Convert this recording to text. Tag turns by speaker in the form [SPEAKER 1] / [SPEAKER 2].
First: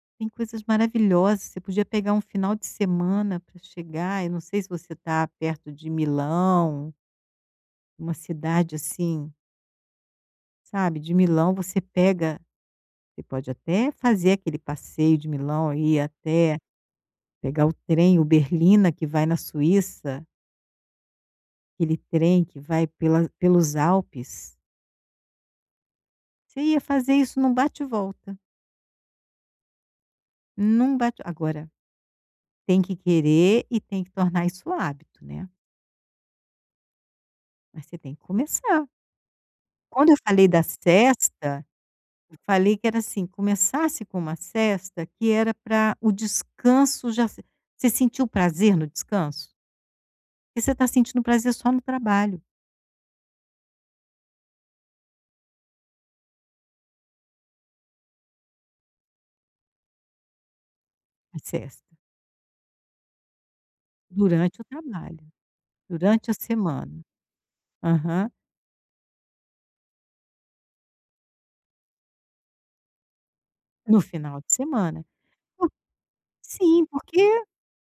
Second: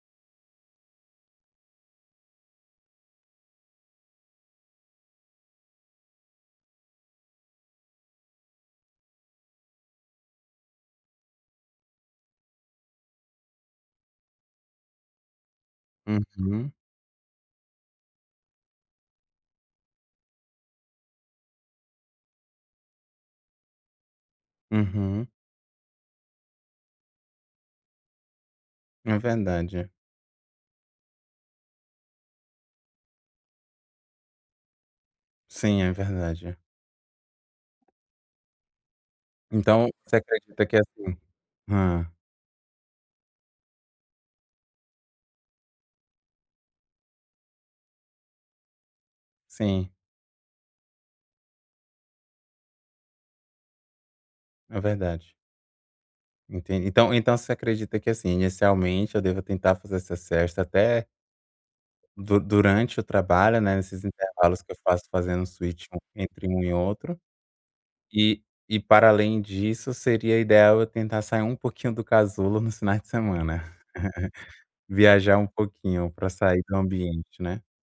[SPEAKER 1] Tem coisas maravilhosas. Você podia pegar um final de semana para chegar. Eu não sei se você está perto de Milão uma cidade assim sabe. De Milão, você pega você pode até fazer aquele passeio de Milão e ir até
[SPEAKER 2] Uhum
[SPEAKER 1] pegar o trem, o Berlina, que vai na Suíça. Aquele trem que vai pela pelos Alpes.
[SPEAKER 2] Uhum.
[SPEAKER 1] Você ia fazer isso em um bate e volta.
[SPEAKER 2] É verdade.
[SPEAKER 1] Num bate agora, tem que querer e tem que tornar isso hábito, né?
[SPEAKER 2] Sim, é verdade.
[SPEAKER 1] Mas você tem que começar.
[SPEAKER 2] Então,
[SPEAKER 1] Quando
[SPEAKER 2] você
[SPEAKER 1] eu falei da
[SPEAKER 2] acredita que é assim?
[SPEAKER 1] sesta,
[SPEAKER 2] Hã.
[SPEAKER 1] eu falei que era assim: Começasse com uma sesta, que era para o descanso já s você sentiu prazer no descanso?
[SPEAKER 2] Sim.
[SPEAKER 1] Porque você está sentindo prazer só no trabalho.
[SPEAKER 2] É verdade. Entendi. Então então você acredita que, assim, inicialmente, eu deva tentar fazer essa sesta até
[SPEAKER 1] A sesta.
[SPEAKER 2] du durante o trabalho, né, nesses intervalos
[SPEAKER 1] Durante o
[SPEAKER 2] que eu faço
[SPEAKER 1] trabalho,
[SPEAKER 2] fazendo switch um
[SPEAKER 1] durante a
[SPEAKER 2] entre um e
[SPEAKER 1] semana.
[SPEAKER 2] outro.
[SPEAKER 1] Aham.
[SPEAKER 2] E e, para além disso, seria ideal eu tentar sair um pouquinho do casulo nos finais de semana.
[SPEAKER 1] No final de semana.
[SPEAKER 2] Viajar um
[SPEAKER 1] por
[SPEAKER 2] pouquinho para sair do
[SPEAKER 1] sim,
[SPEAKER 2] ambiente,
[SPEAKER 1] porque
[SPEAKER 2] né?